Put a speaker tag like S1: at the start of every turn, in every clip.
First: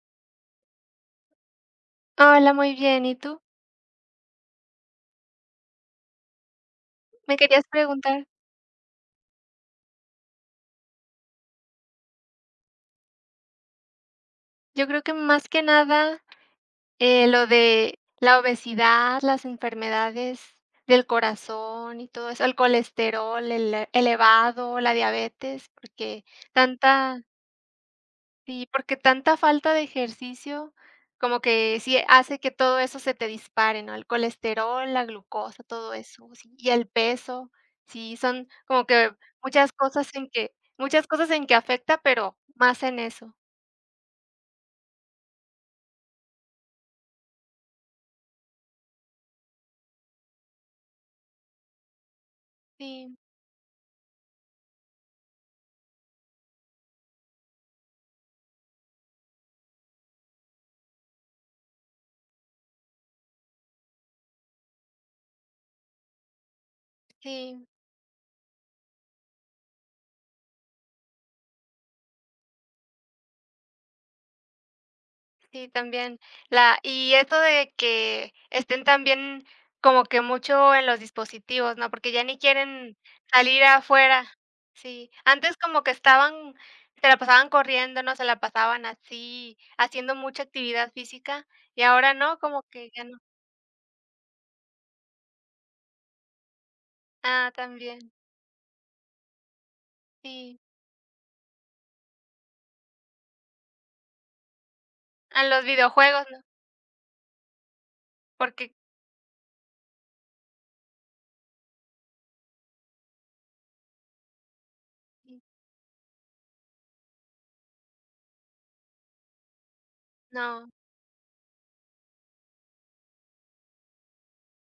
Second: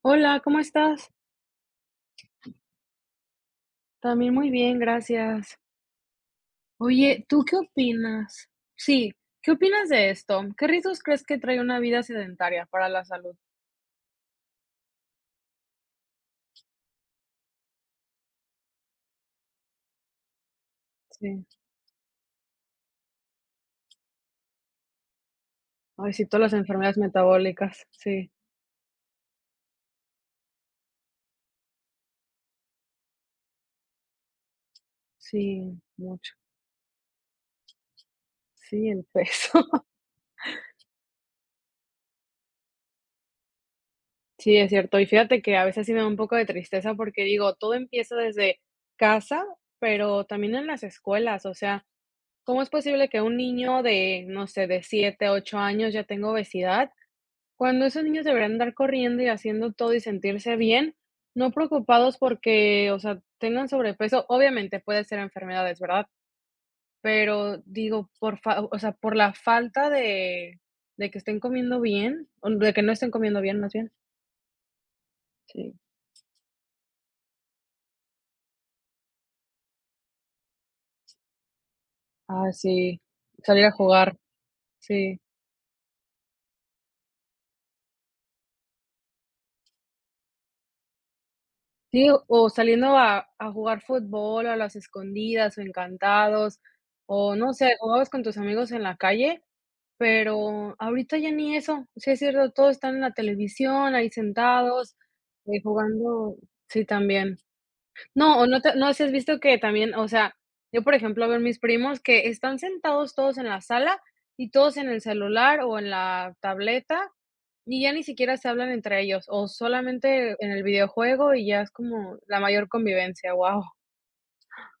S1: Hola, ¿cómo estás?
S2: Hola, muy bien. ¿Y tú?
S1: También muy bien, gracias. Oye,
S2: Me
S1: ¿tú qué
S2: querías preguntar,
S1: opinas? Sí, ¿qué opinas de esto? ¿Qué riesgos crees que trae una vida sedentaria para la salud?
S2: yo creo que más que nada, lo de la obesidad, las enfermedades del
S1: Sí.
S2: corazón y todo eso, el colesterol elevado, la diabetes,
S1: Ay, sí,
S2: porque
S1: todas las enfermedades
S2: tanta
S1: metabólicas. Sí,
S2: sí, porque tanta falta de ejercicio como que sí hace que todo eso se te dispare, ¿no? El colesterol, la glucosa,
S1: sí,
S2: todo eso,
S1: mucho.
S2: sí, y el peso, sí, son como
S1: Sí, el
S2: que
S1: peso.
S2: muchas cosas en que afecta, pero más en eso.
S1: Sí, es cierto. Y fíjate que a veces sí me da un poco de tristeza porque digo, todo empieza desde casa, pero también en las escuelas. O sea, ¿cómo es posible
S2: Sí,
S1: que un niño de, no sé, de 7, 8 años ya tenga obesidad? Cuando esos niños deberían andar corriendo y haciendo todo y sentirse bien, no preocupados porque, o sea, tengan sobrepeso, obviamente puede ser enfermedades, ¿verdad? Pero
S2: sí,
S1: digo, por fa o sea, por la falta de que estén comiendo bien, o de que no estén comiendo bien, más bien.
S2: sí,
S1: Sí.
S2: también. La y eso de que estén también como que mucho en los dispositivos, ¿no? Porque ya ni
S1: Ah,
S2: quieren
S1: sí,
S2: salir
S1: salir a jugar,
S2: afuera. Sí,
S1: sí.
S2: antes como que estaban se la pasaban corriendo, ¿no? Se la pasaban así, haciendo mucha actividad física, y
S1: Sí,
S2: ahora no,
S1: o
S2: como que
S1: saliendo
S2: ya no.
S1: a jugar fútbol, a las escondidas, o encantados, o no
S2: Ah,
S1: sé, jugabas
S2: también,
S1: con tus amigos en la calle,
S2: sí.
S1: pero ahorita ya ni eso. Sí, es cierto, todos están en la televisión, ahí sentados,
S2: A los videojuegos,
S1: jugando.
S2: ¿no?
S1: Sí, también. No, o no te
S2: Porque
S1: no sé si has visto que también, o sea, yo, por ejemplo, veo a mis primos que están sentados todos en la sala y todos en el celular o en la tableta, y ya ni siquiera se hablan entre ellos, o solamente en el
S2: no,
S1: videojuego y ya es como la mayor convivencia, wow.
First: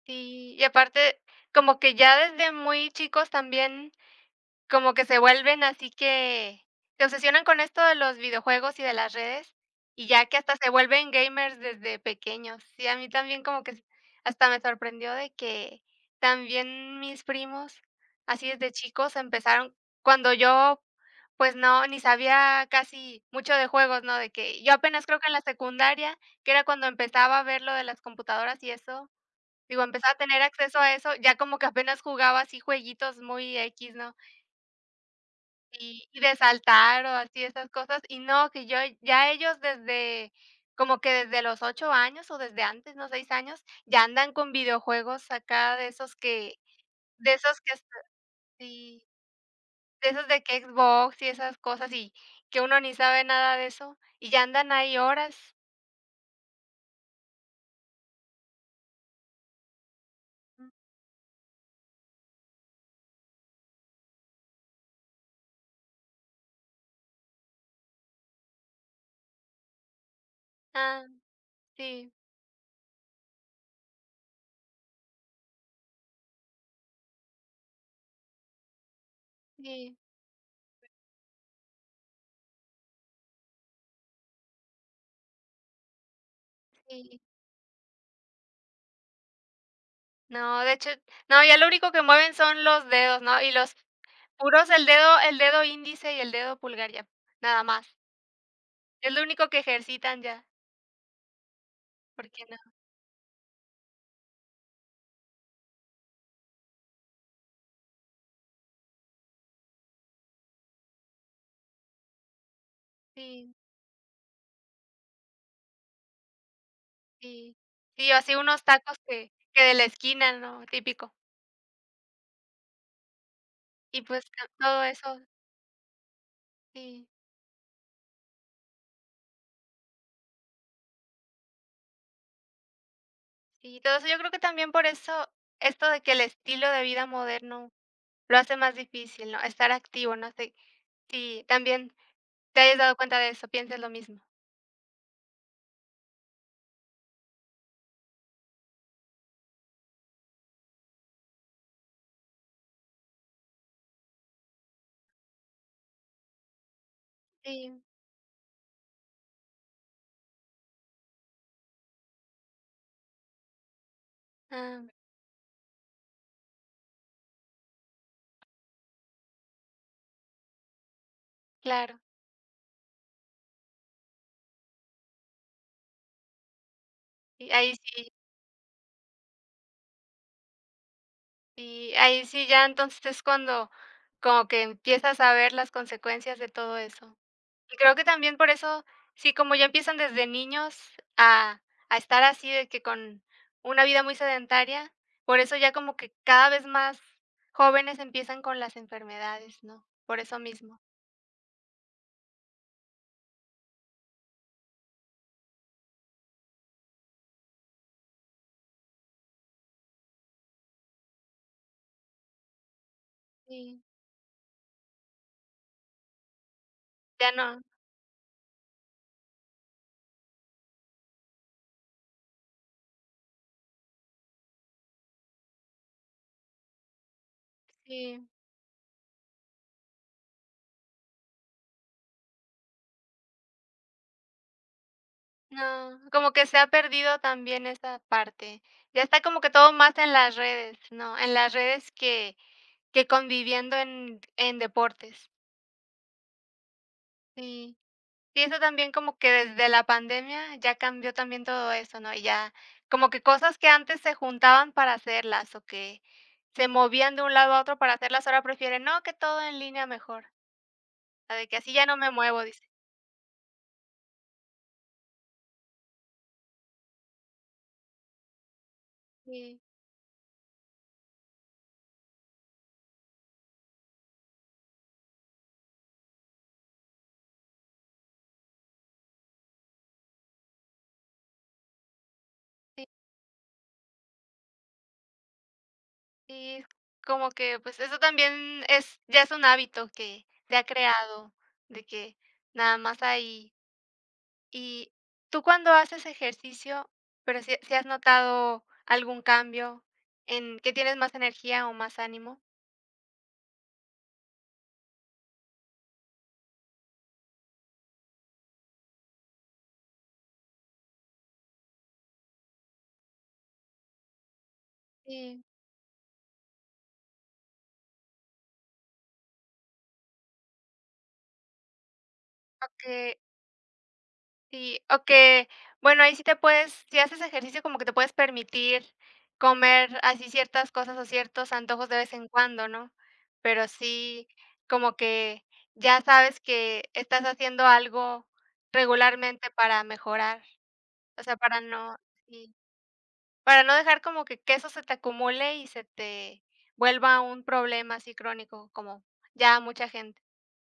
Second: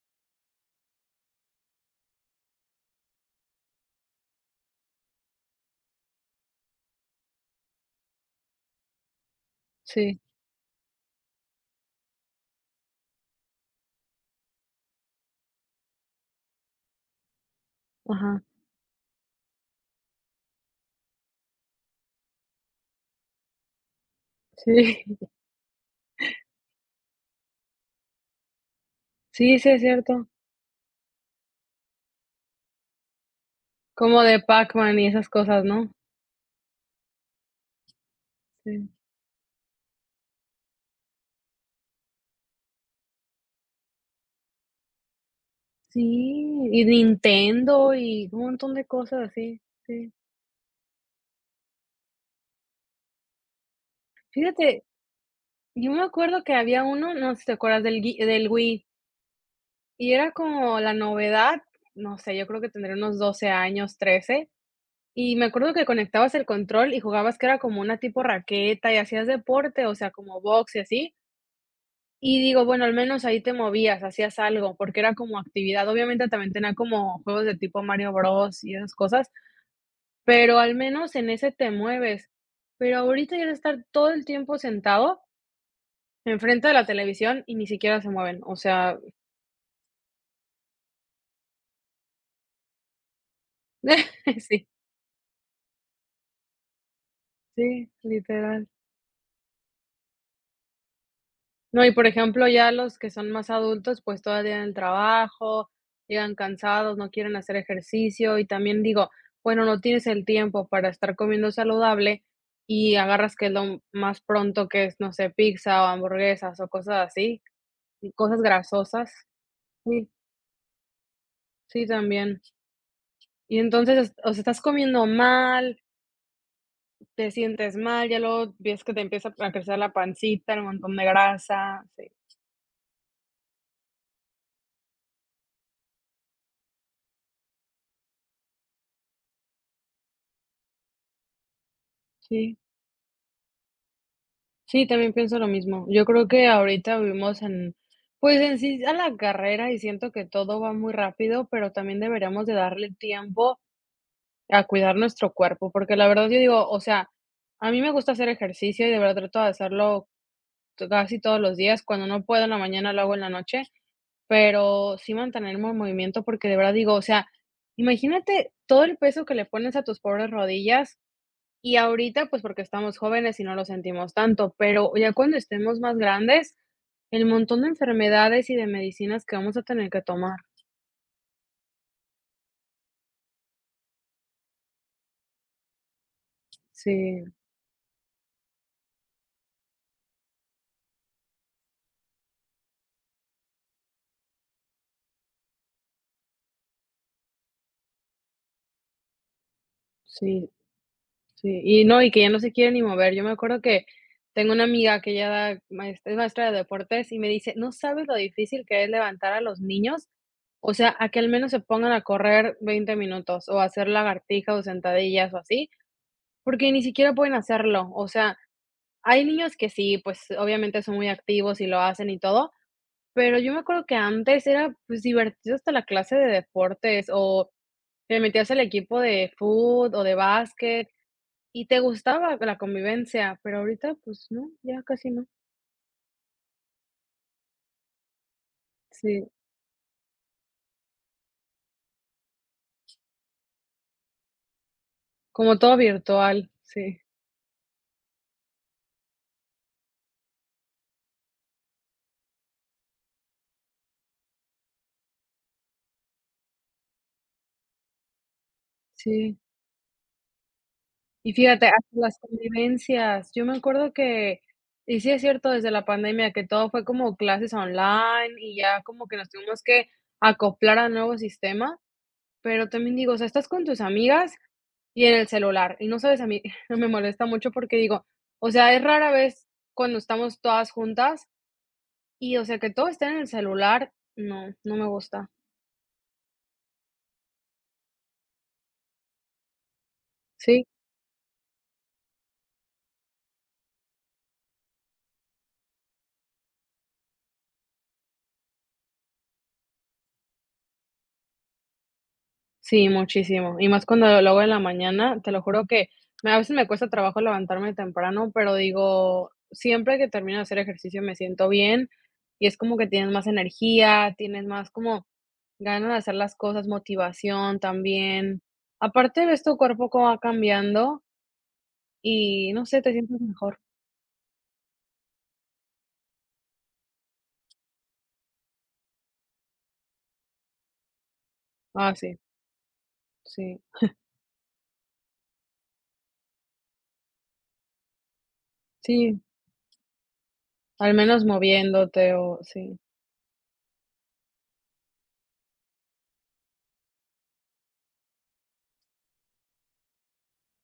S2: sí. Y aparte, como que ya desde muy chicos también como que se vuelven así que se obsesionan con esto de los videojuegos y de las redes, y
S1: Sí,
S2: ya que hasta se vuelven gamers desde pequeños. Sí, a mí también como que hasta me sorprendió de que también mis primos,
S1: ajá,
S2: así desde chicos, empezaron cuando yo, pues no, ni sabía casi mucho de juegos, ¿no? De que yo
S1: sí,
S2: apenas creo que en la secundaria, que era cuando empezaba a ver lo de las computadoras y eso,
S1: sí, sí es
S2: digo, empezaba a
S1: cierto,
S2: tener acceso a eso, ya como que apenas jugaba así jueguitos muy x, ¿no?
S1: como de Pac-Man y esas cosas, ¿no?
S2: Sí, y de saltar o así esas cosas, y no, que yo
S1: Sí,
S2: ya ellos desde como que desde los 8 años o desde antes, ¿no? 6 años, ya andan con videojuegos acá
S1: sí, y
S2: de esos que
S1: Nintendo
S2: hasta
S1: y un montón de
S2: sí,
S1: cosas así,
S2: de
S1: sí.
S2: esos de que Xbox y esas cosas, y que uno ni sabe nada de eso, y ya andan
S1: Fíjate,
S2: ahí horas.
S1: yo me acuerdo que había uno, no sé si te acuerdas del gui del Wii, y era como la novedad, no sé, yo creo que tendría unos 12 años, 13, y me acuerdo que conectabas el control y jugabas que era como una tipo raqueta y hacías deporte, o sea, como box y
S2: Ah,
S1: así,
S2: sí,
S1: y digo, bueno, al menos ahí te movías, hacías algo, porque era como actividad. Obviamente también tenía como juegos de tipo Mario Bros y esas cosas,
S2: sí,
S1: pero al menos en ese te mueves. Pero ahorita ya de estar todo el tiempo sentado enfrente de la
S2: sí.
S1: televisión y ni siquiera se mueven, o sea,
S2: No, de hecho, no, ya lo único que mueven son los dedos, ¿no? Y los
S1: sí,
S2: puros el dedo índice y el dedo pulgar ya, nada
S1: sí,
S2: más.
S1: literal.
S2: Es lo único que ejercitan ya,
S1: No, y por
S2: porque
S1: ejemplo,
S2: no
S1: ya los que son más adultos, pues, todavía en el trabajo, llegan cansados, no quieren hacer ejercicio, y también digo, bueno, no tienes el tiempo para estar comiendo saludable y agarras que es
S2: sí,
S1: lo más pronto que es, no sé, pizza o hamburguesas o cosas así,
S2: sí.
S1: y
S2: Sí, o así
S1: cosas
S2: unos tacos
S1: grasosas.
S2: que de la
S1: Sí,
S2: esquina, ¿no? Típico.
S1: sí, también. Y entonces,
S2: Y pues
S1: o sea,
S2: to
S1: estás
S2: todo
S1: comiendo
S2: eso,
S1: mal,
S2: sí,
S1: te sientes mal, ya luego ves que te empieza a crecer la pancita, el montón de grasa. Sí,
S2: sí, todo eso. Yo creo que también por eso, esto de que el estilo de vida moderno lo hace más difícil, ¿no? Estar activo, no sé si también
S1: sí.
S2: te hayas dado cuenta de eso, piensas lo mismo.
S1: Sí, también pienso lo mismo. Yo creo que ahorita vivimos en, pues, en sí a la carrera y siento que todo va muy rápido, pero también deberíamos de darle tiempo a cuidar nuestro cuerpo, porque la verdad yo digo, o sea, a mí
S2: Sí,
S1: me gusta hacer ejercicio y de verdad trato de hacerlo casi todos los días. Cuando no puedo en la mañana lo hago en la noche,
S2: ah,
S1: pero sí mantenerme en movimiento porque de verdad digo, o sea, imagínate todo el peso que le pones a tus pobres rodillas y
S2: claro.
S1: ahorita, pues, porque estamos jóvenes y no lo sentimos tanto, pero ya cuando estemos más grandes, el
S2: Y
S1: montón de
S2: ahí sí
S1: enfermedades y de medicinas que vamos a tener que tomar.
S2: y ahí sí ya entonces es cuando como que empiezas a ver las consecuencias de todo eso.
S1: Sí,
S2: Y creo que también por eso, sí, como ya empiezan desde niños a a estar así de que con una vida muy sedentaria, por eso ya como que cada vez más jóvenes empiezan con las enfermedades, ¿no? Por eso
S1: sí,
S2: mismo.
S1: sí. Y no, y que ya no se quiere ni mover. Yo me acuerdo que tengo una amiga que ella da maes es maestra de deportes y me dice: "No sabes lo difícil que es levantar a los niños, o sea, a que al menos se pongan a correr 20 minutos, o a
S2: Sí,
S1: hacer lagartijas, o sentadillas, o así, porque ni siquiera
S2: ya
S1: pueden
S2: no,
S1: hacerlo". O sea, hay niños que sí, pues, obviamente son muy activos y lo hacen y todo, pero yo me acuerdo que antes era, pues, divertido hasta la clase de deportes, o te
S2: sí,
S1: metías al equipo de fútbol o de básquet, y te gustaba la convivencia, pero ahorita, pues no, ya casi no.
S2: no, como que se ha perdido también esa parte. Ya está
S1: Sí,
S2: como que todo más en las redes, ¿no? En las redes que conviviendo en deportes.
S1: como todo virtual, sí,
S2: Sí. Sí, eso también como que desde la pandemia ya cambió también todo eso, ¿no? Y ya como que cosas que antes se juntaban para hacerlas o que se movían de un lado a otro para hacerlas, ahora prefieren, no, que
S1: sí.
S2: todo en línea mejor,
S1: Y
S2: a de que
S1: fíjate,
S2: así ya
S1: hasta
S2: no me
S1: las
S2: muevo, dice.
S1: convivencias, yo me acuerdo que y sí es cierto, desde la pandemia que todo fue como clases online y ya como que nos
S2: Sí,
S1: tuvimos que acoplar a nuevos sistemas. Pero también digo, o sea, estás con tus amigas y en el celular, y no sabes, a mí me molesta mucho porque digo, o sea, es rara vez cuando estamos todas juntas y, o sea, que
S2: sí,
S1: todo esté en el celular, no, no me gusta.
S2: sí, es como que pues eso también es, ya es un hábito que se
S1: Sí,
S2: ha creado, de que nada más ahí. Y tú cuando haces ejercicio, pero si has notado algún cambio en que tienes más energía o más ánimo.
S1: sí, muchísimo. Y más cuando lo hago en la mañana, te lo juro que a veces me cuesta trabajo levantarme temprano, pero digo, siempre que termino de hacer ejercicio me siento bien y es como que tienes más energía, tienes más como
S2: Sí.
S1: ganas de hacer las cosas, motivación también. Aparte ves tu cuerpo cómo va cambiando y no
S2: O
S1: sé, te
S2: que
S1: sientes mejor.
S2: sí, o que, bueno, ahí sí te puedes, si haces ejercicio, como que te puedes permitir comer así ciertas cosas o ciertos antojos
S1: Ah,
S2: de vez
S1: sí,
S2: en cuando, ¿no?
S1: sí,
S2: Pero sí, como que ya sabes que estás haciendo algo
S1: sí,
S2: regularmente para mejorar,
S1: al
S2: o
S1: menos
S2: sea, para no
S1: moviéndote o
S2: sí.
S1: sí,
S2: Para no dejar como que eso se te acumule y se te vuelva un problema así crónico, como ya mucha gente.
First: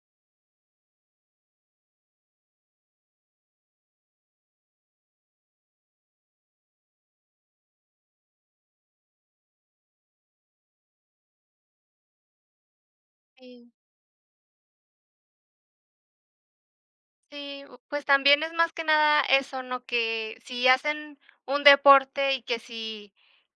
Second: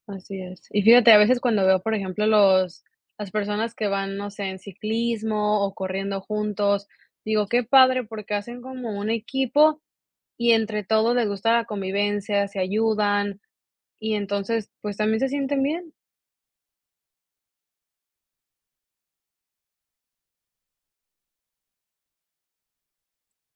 S1: así es. Y fíjate, a veces cuando veo, por ejemplo, los las personas que van, no sé, en ciclismo o corriendo juntos, digo, qué padre porque hacen como un equipo y entre todos les gusta la convivencia, se ayudan
S2: Sí,
S1: y entonces, pues, también se sienten bien.
S2: sí, pues también es más que nada eso, ¿no? Que si hacen un deporte y que si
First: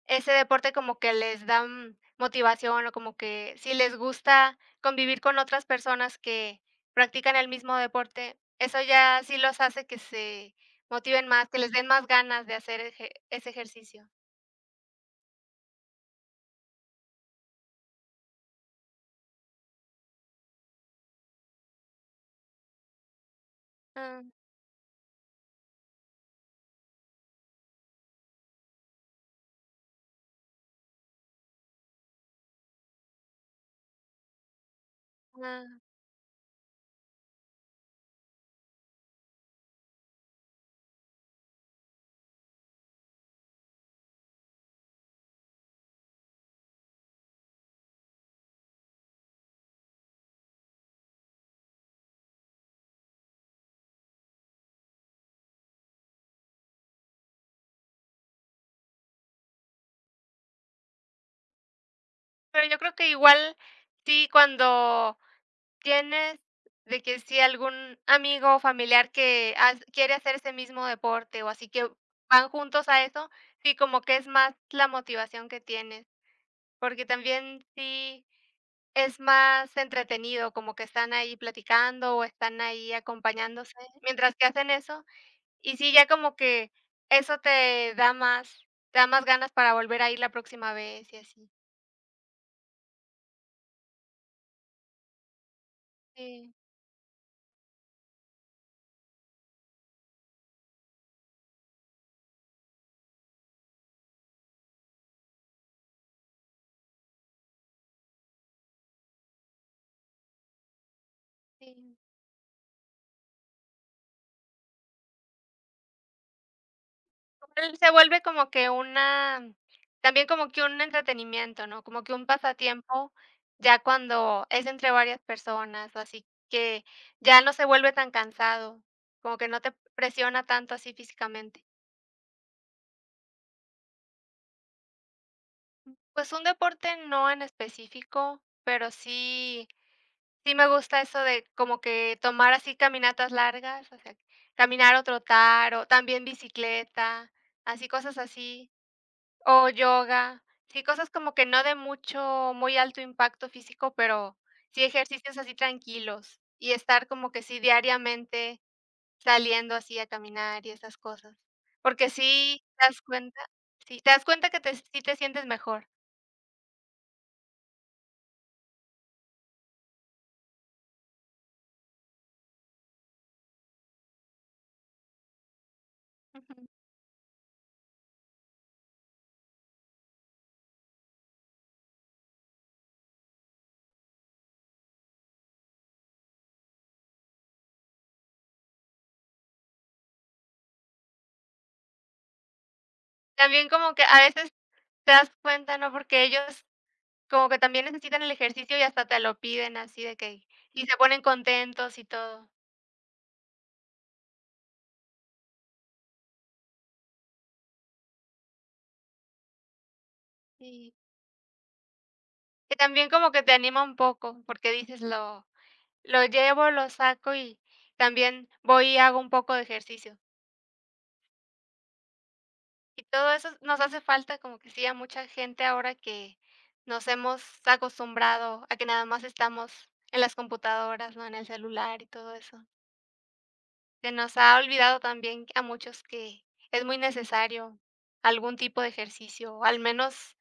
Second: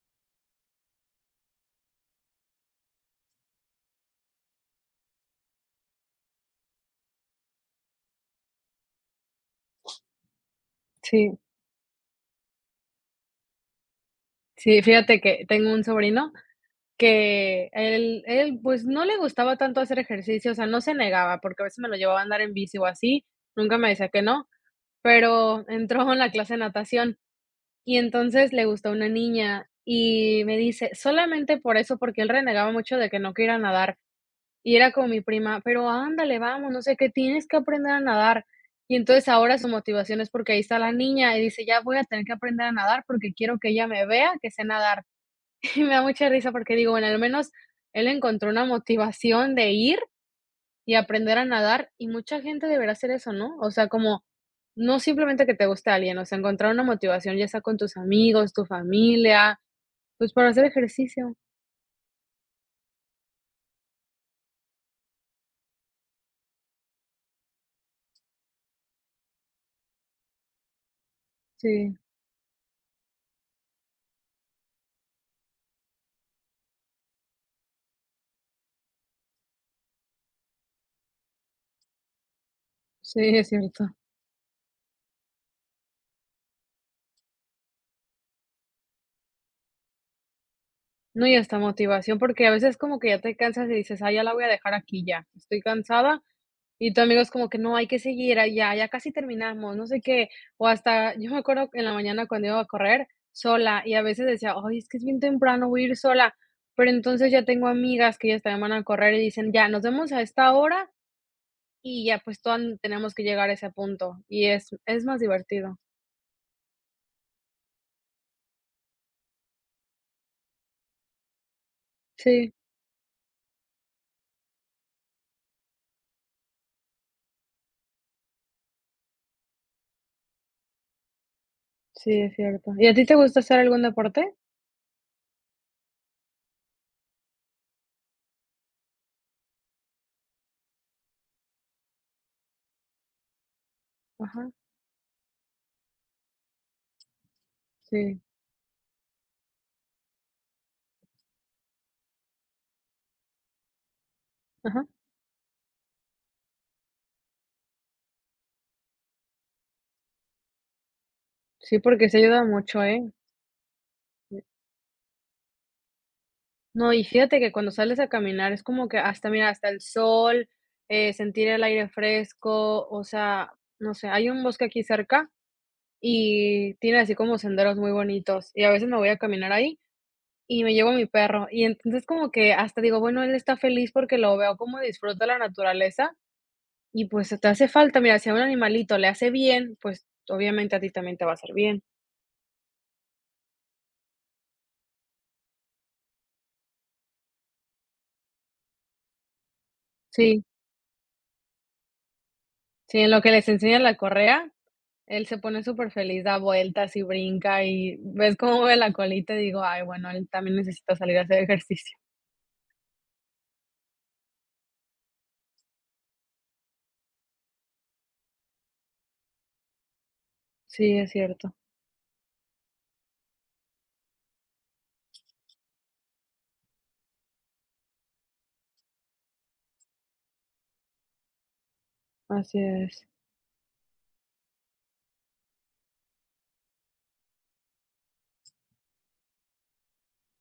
S2: ese deporte como que les da, motivación o como que si les gusta convivir con otras personas que practican el mismo deporte, eso ya sí los hace que se motiven
S1: Sí,
S2: más, que les den más ganas de hacer eje ese ejercicio.
S1: sí, fíjate que tengo un sobrino que él, pues, no le gustaba tanto hacer ejercicio, o sea, no se negaba, porque a veces me lo llevaba a andar en bici o así, nunca me decía que
S2: Ah,
S1: no, pero entró en la clase de natación, y entonces le gustó una niña, y me dice, solamente por eso, porque él renegaba mucho de que no quería nadar, y era con mi prima,
S2: ah.
S1: pero ándale, vamos, no sé qué, tienes que aprender a nadar. Y entonces ahora su motivación es porque ahí está la niña, y dice: "Ya voy a tener que aprender a nadar porque quiero que ella me vea que sé nadar". Y me da mucha risa porque digo, bueno, al menos él encontró una motivación de ir y aprender a nadar, y mucha gente deberá hacer eso, ¿no? O sea, como no simplemente que te guste a alguien, o sea, encontrar una motivación, ya sea con tus amigos, tu familia, pues para hacer ejercicio.
S2: Pero yo creo que igual sí, cuando tienes de que si algún amigo o familiar que has quiere hacer ese mismo deporte o así que
S1: Sí,
S2: van juntos a eso, sí, como que es más la motivación que tienes, porque también sí es más entretenido, como que están ahí platicando o están ahí
S1: sí, es
S2: acompañándose
S1: cierto.
S2: mientras que hacen eso, y sí, ya como que eso te da más ganas para volver a ir la próxima vez y
S1: No, y
S2: así.
S1: hasta motivación, porque a veces como que ya te cansas y dices, ah, ya la voy a dejar aquí ya, estoy cansada,
S2: Sí,
S1: y tu amigo es como que: "No, hay que seguir, ah, ya casi terminamos", no sé qué. O hasta yo me acuerdo en la mañana cuando iba a correr sola, y a veces decía: "Ay, es que es bien temprano, voy a ir sola". Pero entonces ya tengo amigas que ellas también van a correr y dicen: "Ya, nos vemos a esta hora",
S2: sí.
S1: y ya, pues, todas tenemos que llegar a ese punto, y es más divertido.
S2: Él se vuelve como que una también como que un entretenimiento, ¿no? Como que un
S1: Sí,
S2: pasatiempo, ya cuando es entre varias personas, así que ya no se vuelve tan cansado, como que no te presiona tanto así físicamente.
S1: sí, es cierto. ¿Y a ti te gusta hacer algún deporte?
S2: Pues un deporte no en específico, pero sí me gusta eso de como que tomar así caminatas largas, o sea,
S1: Ajá,
S2: caminar o trotar, o también bicicleta, así cosas
S1: sí,
S2: así. O yoga, sí, cosas como que no de mucho, muy alto impacto físico, pero sí
S1: ajá.
S2: ejercicios así tranquilos y estar como que sí diariamente saliendo así a caminar y esas cosas,
S1: Sí, porque
S2: porque
S1: se ayuda mucho, ¿eh?
S2: sí, te das cuenta que te sí te sientes mejor.
S1: No, y fíjate que cuando sales a caminar es como que hasta, mira, hasta el sol, sentir el aire fresco, o sea, no sé, hay un bosque aquí cerca
S2: Ujú.
S1: y tiene así como senderos muy bonitos y a veces me voy a caminar ahí y me llevo a mi perro y entonces como que hasta digo, bueno, él está feliz porque lo veo cómo disfruta la naturaleza y pues te hace falta, mira, si a un animalito le hace bien, pues obviamente a ti también te va a hacer bien.
S2: También como que a veces te das cuenta, ¿no? Porque ellos como que también necesitan el ejercicio y hasta te lo piden así de que
S1: Sí,
S2: y se ponen contentos y todo.
S1: sí, en lo que les enseñan la correa, él se pone súper feliz, da vueltas y brinca, y ves cómo mueve la colita, y digo: "Ay, bueno, él también
S2: Sí,
S1: necesita salir a hacer ejercicio".
S2: que también como que te anima un poco porque dices lo llevo, lo saco y también voy y hago un poco de ejercicio.
S1: Sí, es cierto,
S2: Y todo eso nos hace falta, como que sí, a mucha gente ahora que nos hemos acostumbrado a que nada más estamos en las computadoras, ¿no? En el celular y todo
S1: así
S2: eso.
S1: es.
S2: Se nos ha olvidado también a muchos que es muy necesario algún tipo de ejercicio, o al menos,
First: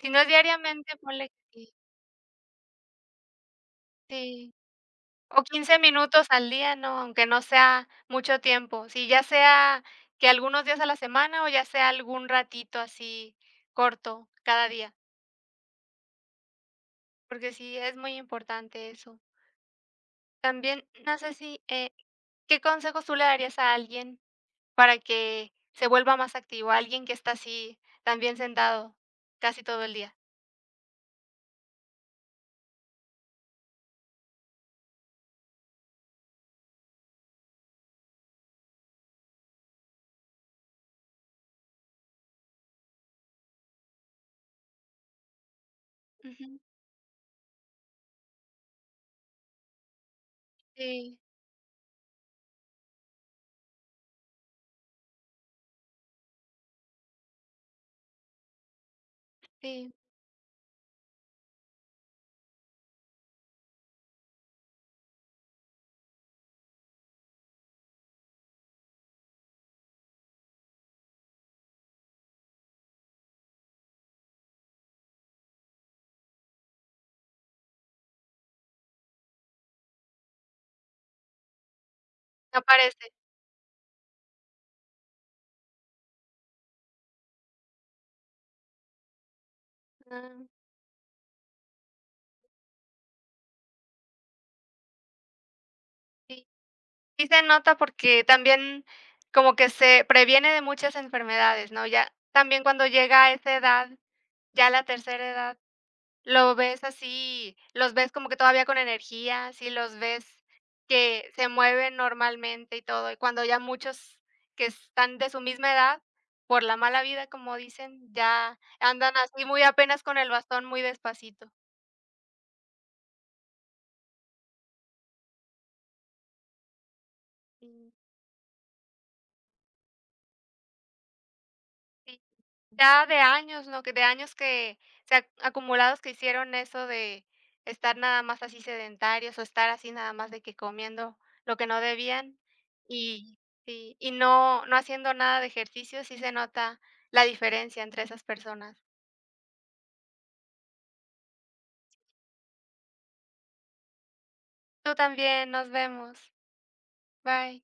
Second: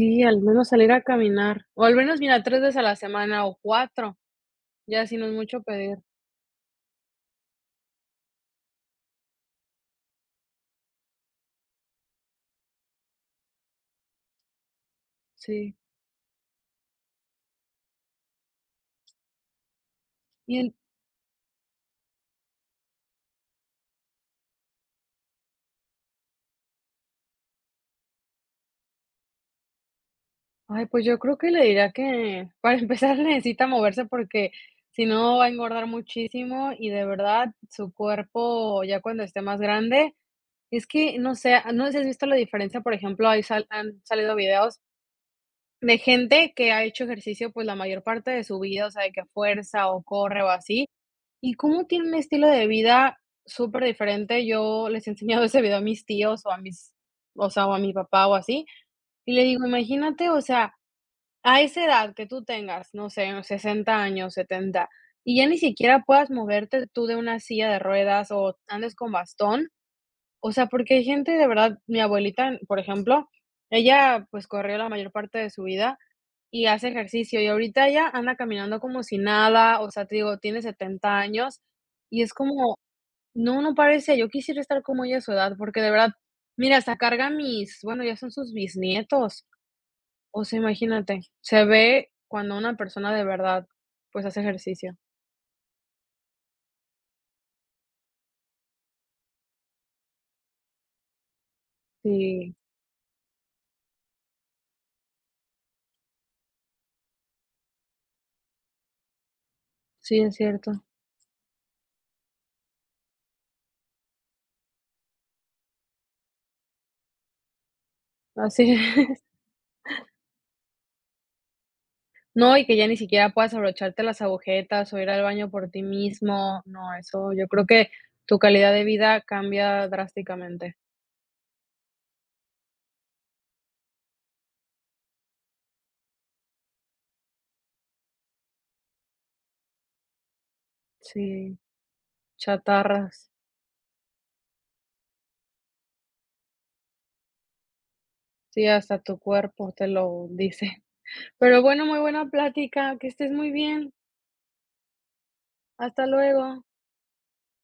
S2: si no es
S1: al menos salir
S2: diariamente,
S1: a
S2: ponle que
S1: caminar,
S2: sí.
S1: o al menos, mira, 3 veces a la semana o 4,
S2: Sí.
S1: ya si no es
S2: O
S1: mucho
S2: 15
S1: pedir.
S2: minutos al día, ¿no? Aunque no sea mucho tiempo. Sí, ya sea que algunos días a la semana o ya sea algún ratito así corto cada día,
S1: Sí.
S2: porque sí es muy importante eso.
S1: Y en
S2: También, no sé si, ¿qué consejos tú le darías a alguien para que se vuelva más activo? Alguien que está así también sentado casi todo el día.
S1: ay, pues yo creo que le diría que, para empezar, necesita moverse porque si no va a engordar muchísimo y de verdad su cuerpo, ya cuando esté más grande, es que, no sé, ah, no sé si has visto la diferencia, por ejemplo, ahí sal han salido videos de gente
S2: Ujú.
S1: que ha hecho ejercicio, pues, la mayor parte de su vida, o sea, de que fuerza o corre o así,
S2: Sí,
S1: y cómo tiene un estilo de vida súper diferente. Yo les he enseñado ese video a mis tíos o a mis o sea, o a mi papá o así, y le digo:
S2: sí,
S1: "Imagínate, o sea, a esa edad que tú tengas, no sé, 60 años, 70, y ya ni siquiera puedas moverte tú de una silla de ruedas o andes con bastón, o sea, porque hay gente de verdad, mi abuelita, por ejemplo, ella, pues, corrió la mayor parte de su vida y hace ejercicio, y ahorita ella anda caminando como si nada, o sea, te digo, tiene 70 años, y es
S2: no
S1: como,
S2: parece.
S1: no, no parece, yo quisiera estar como ella a su edad, porque de verdad, mira, hasta carga mis, bueno, ya son sus bisnietos,
S2: Ah,
S1: o sea, imagínate, se ve cuando una persona de verdad, pues, hace ejercicio.
S2: sí. Sí se nota porque también como que se previene de muchas enfermedades, ¿no? Ya
S1: Sí,
S2: también cuando llega a esa edad, ya la tercera edad, lo ves así, los ves como que todavía con energía, sí los
S1: sí,
S2: ves
S1: es cierto,
S2: que se mueven normalmente y todo, y cuando ya muchos que están de su misma edad, por la mala vida, como dicen, ya
S1: así
S2: andan
S1: es.
S2: así muy apenas con el bastón muy despacito.
S1: No, y que ya ni siquiera puedas abrocharte las agujetas o ir al baño por ti mismo. No, eso yo creo que tu calidad de vida cambia drásticamente.
S2: Sí, ya de años, ¿no? Que de años que se ac acumulados que hicieron eso de estar nada más así sedentarios, o estar así nada más de que comiendo
S1: Sí,
S2: lo que no debían,
S1: chatarras.
S2: y sí, y no haciendo nada de ejercicio, sí se nota la diferencia entre esas
S1: Sí,
S2: personas.
S1: hasta tu cuerpo te lo dice. Pero bueno, muy buena plática, que estés muy bien.
S2: Tú también, nos
S1: Hasta
S2: vemos.
S1: luego.
S2: Bye.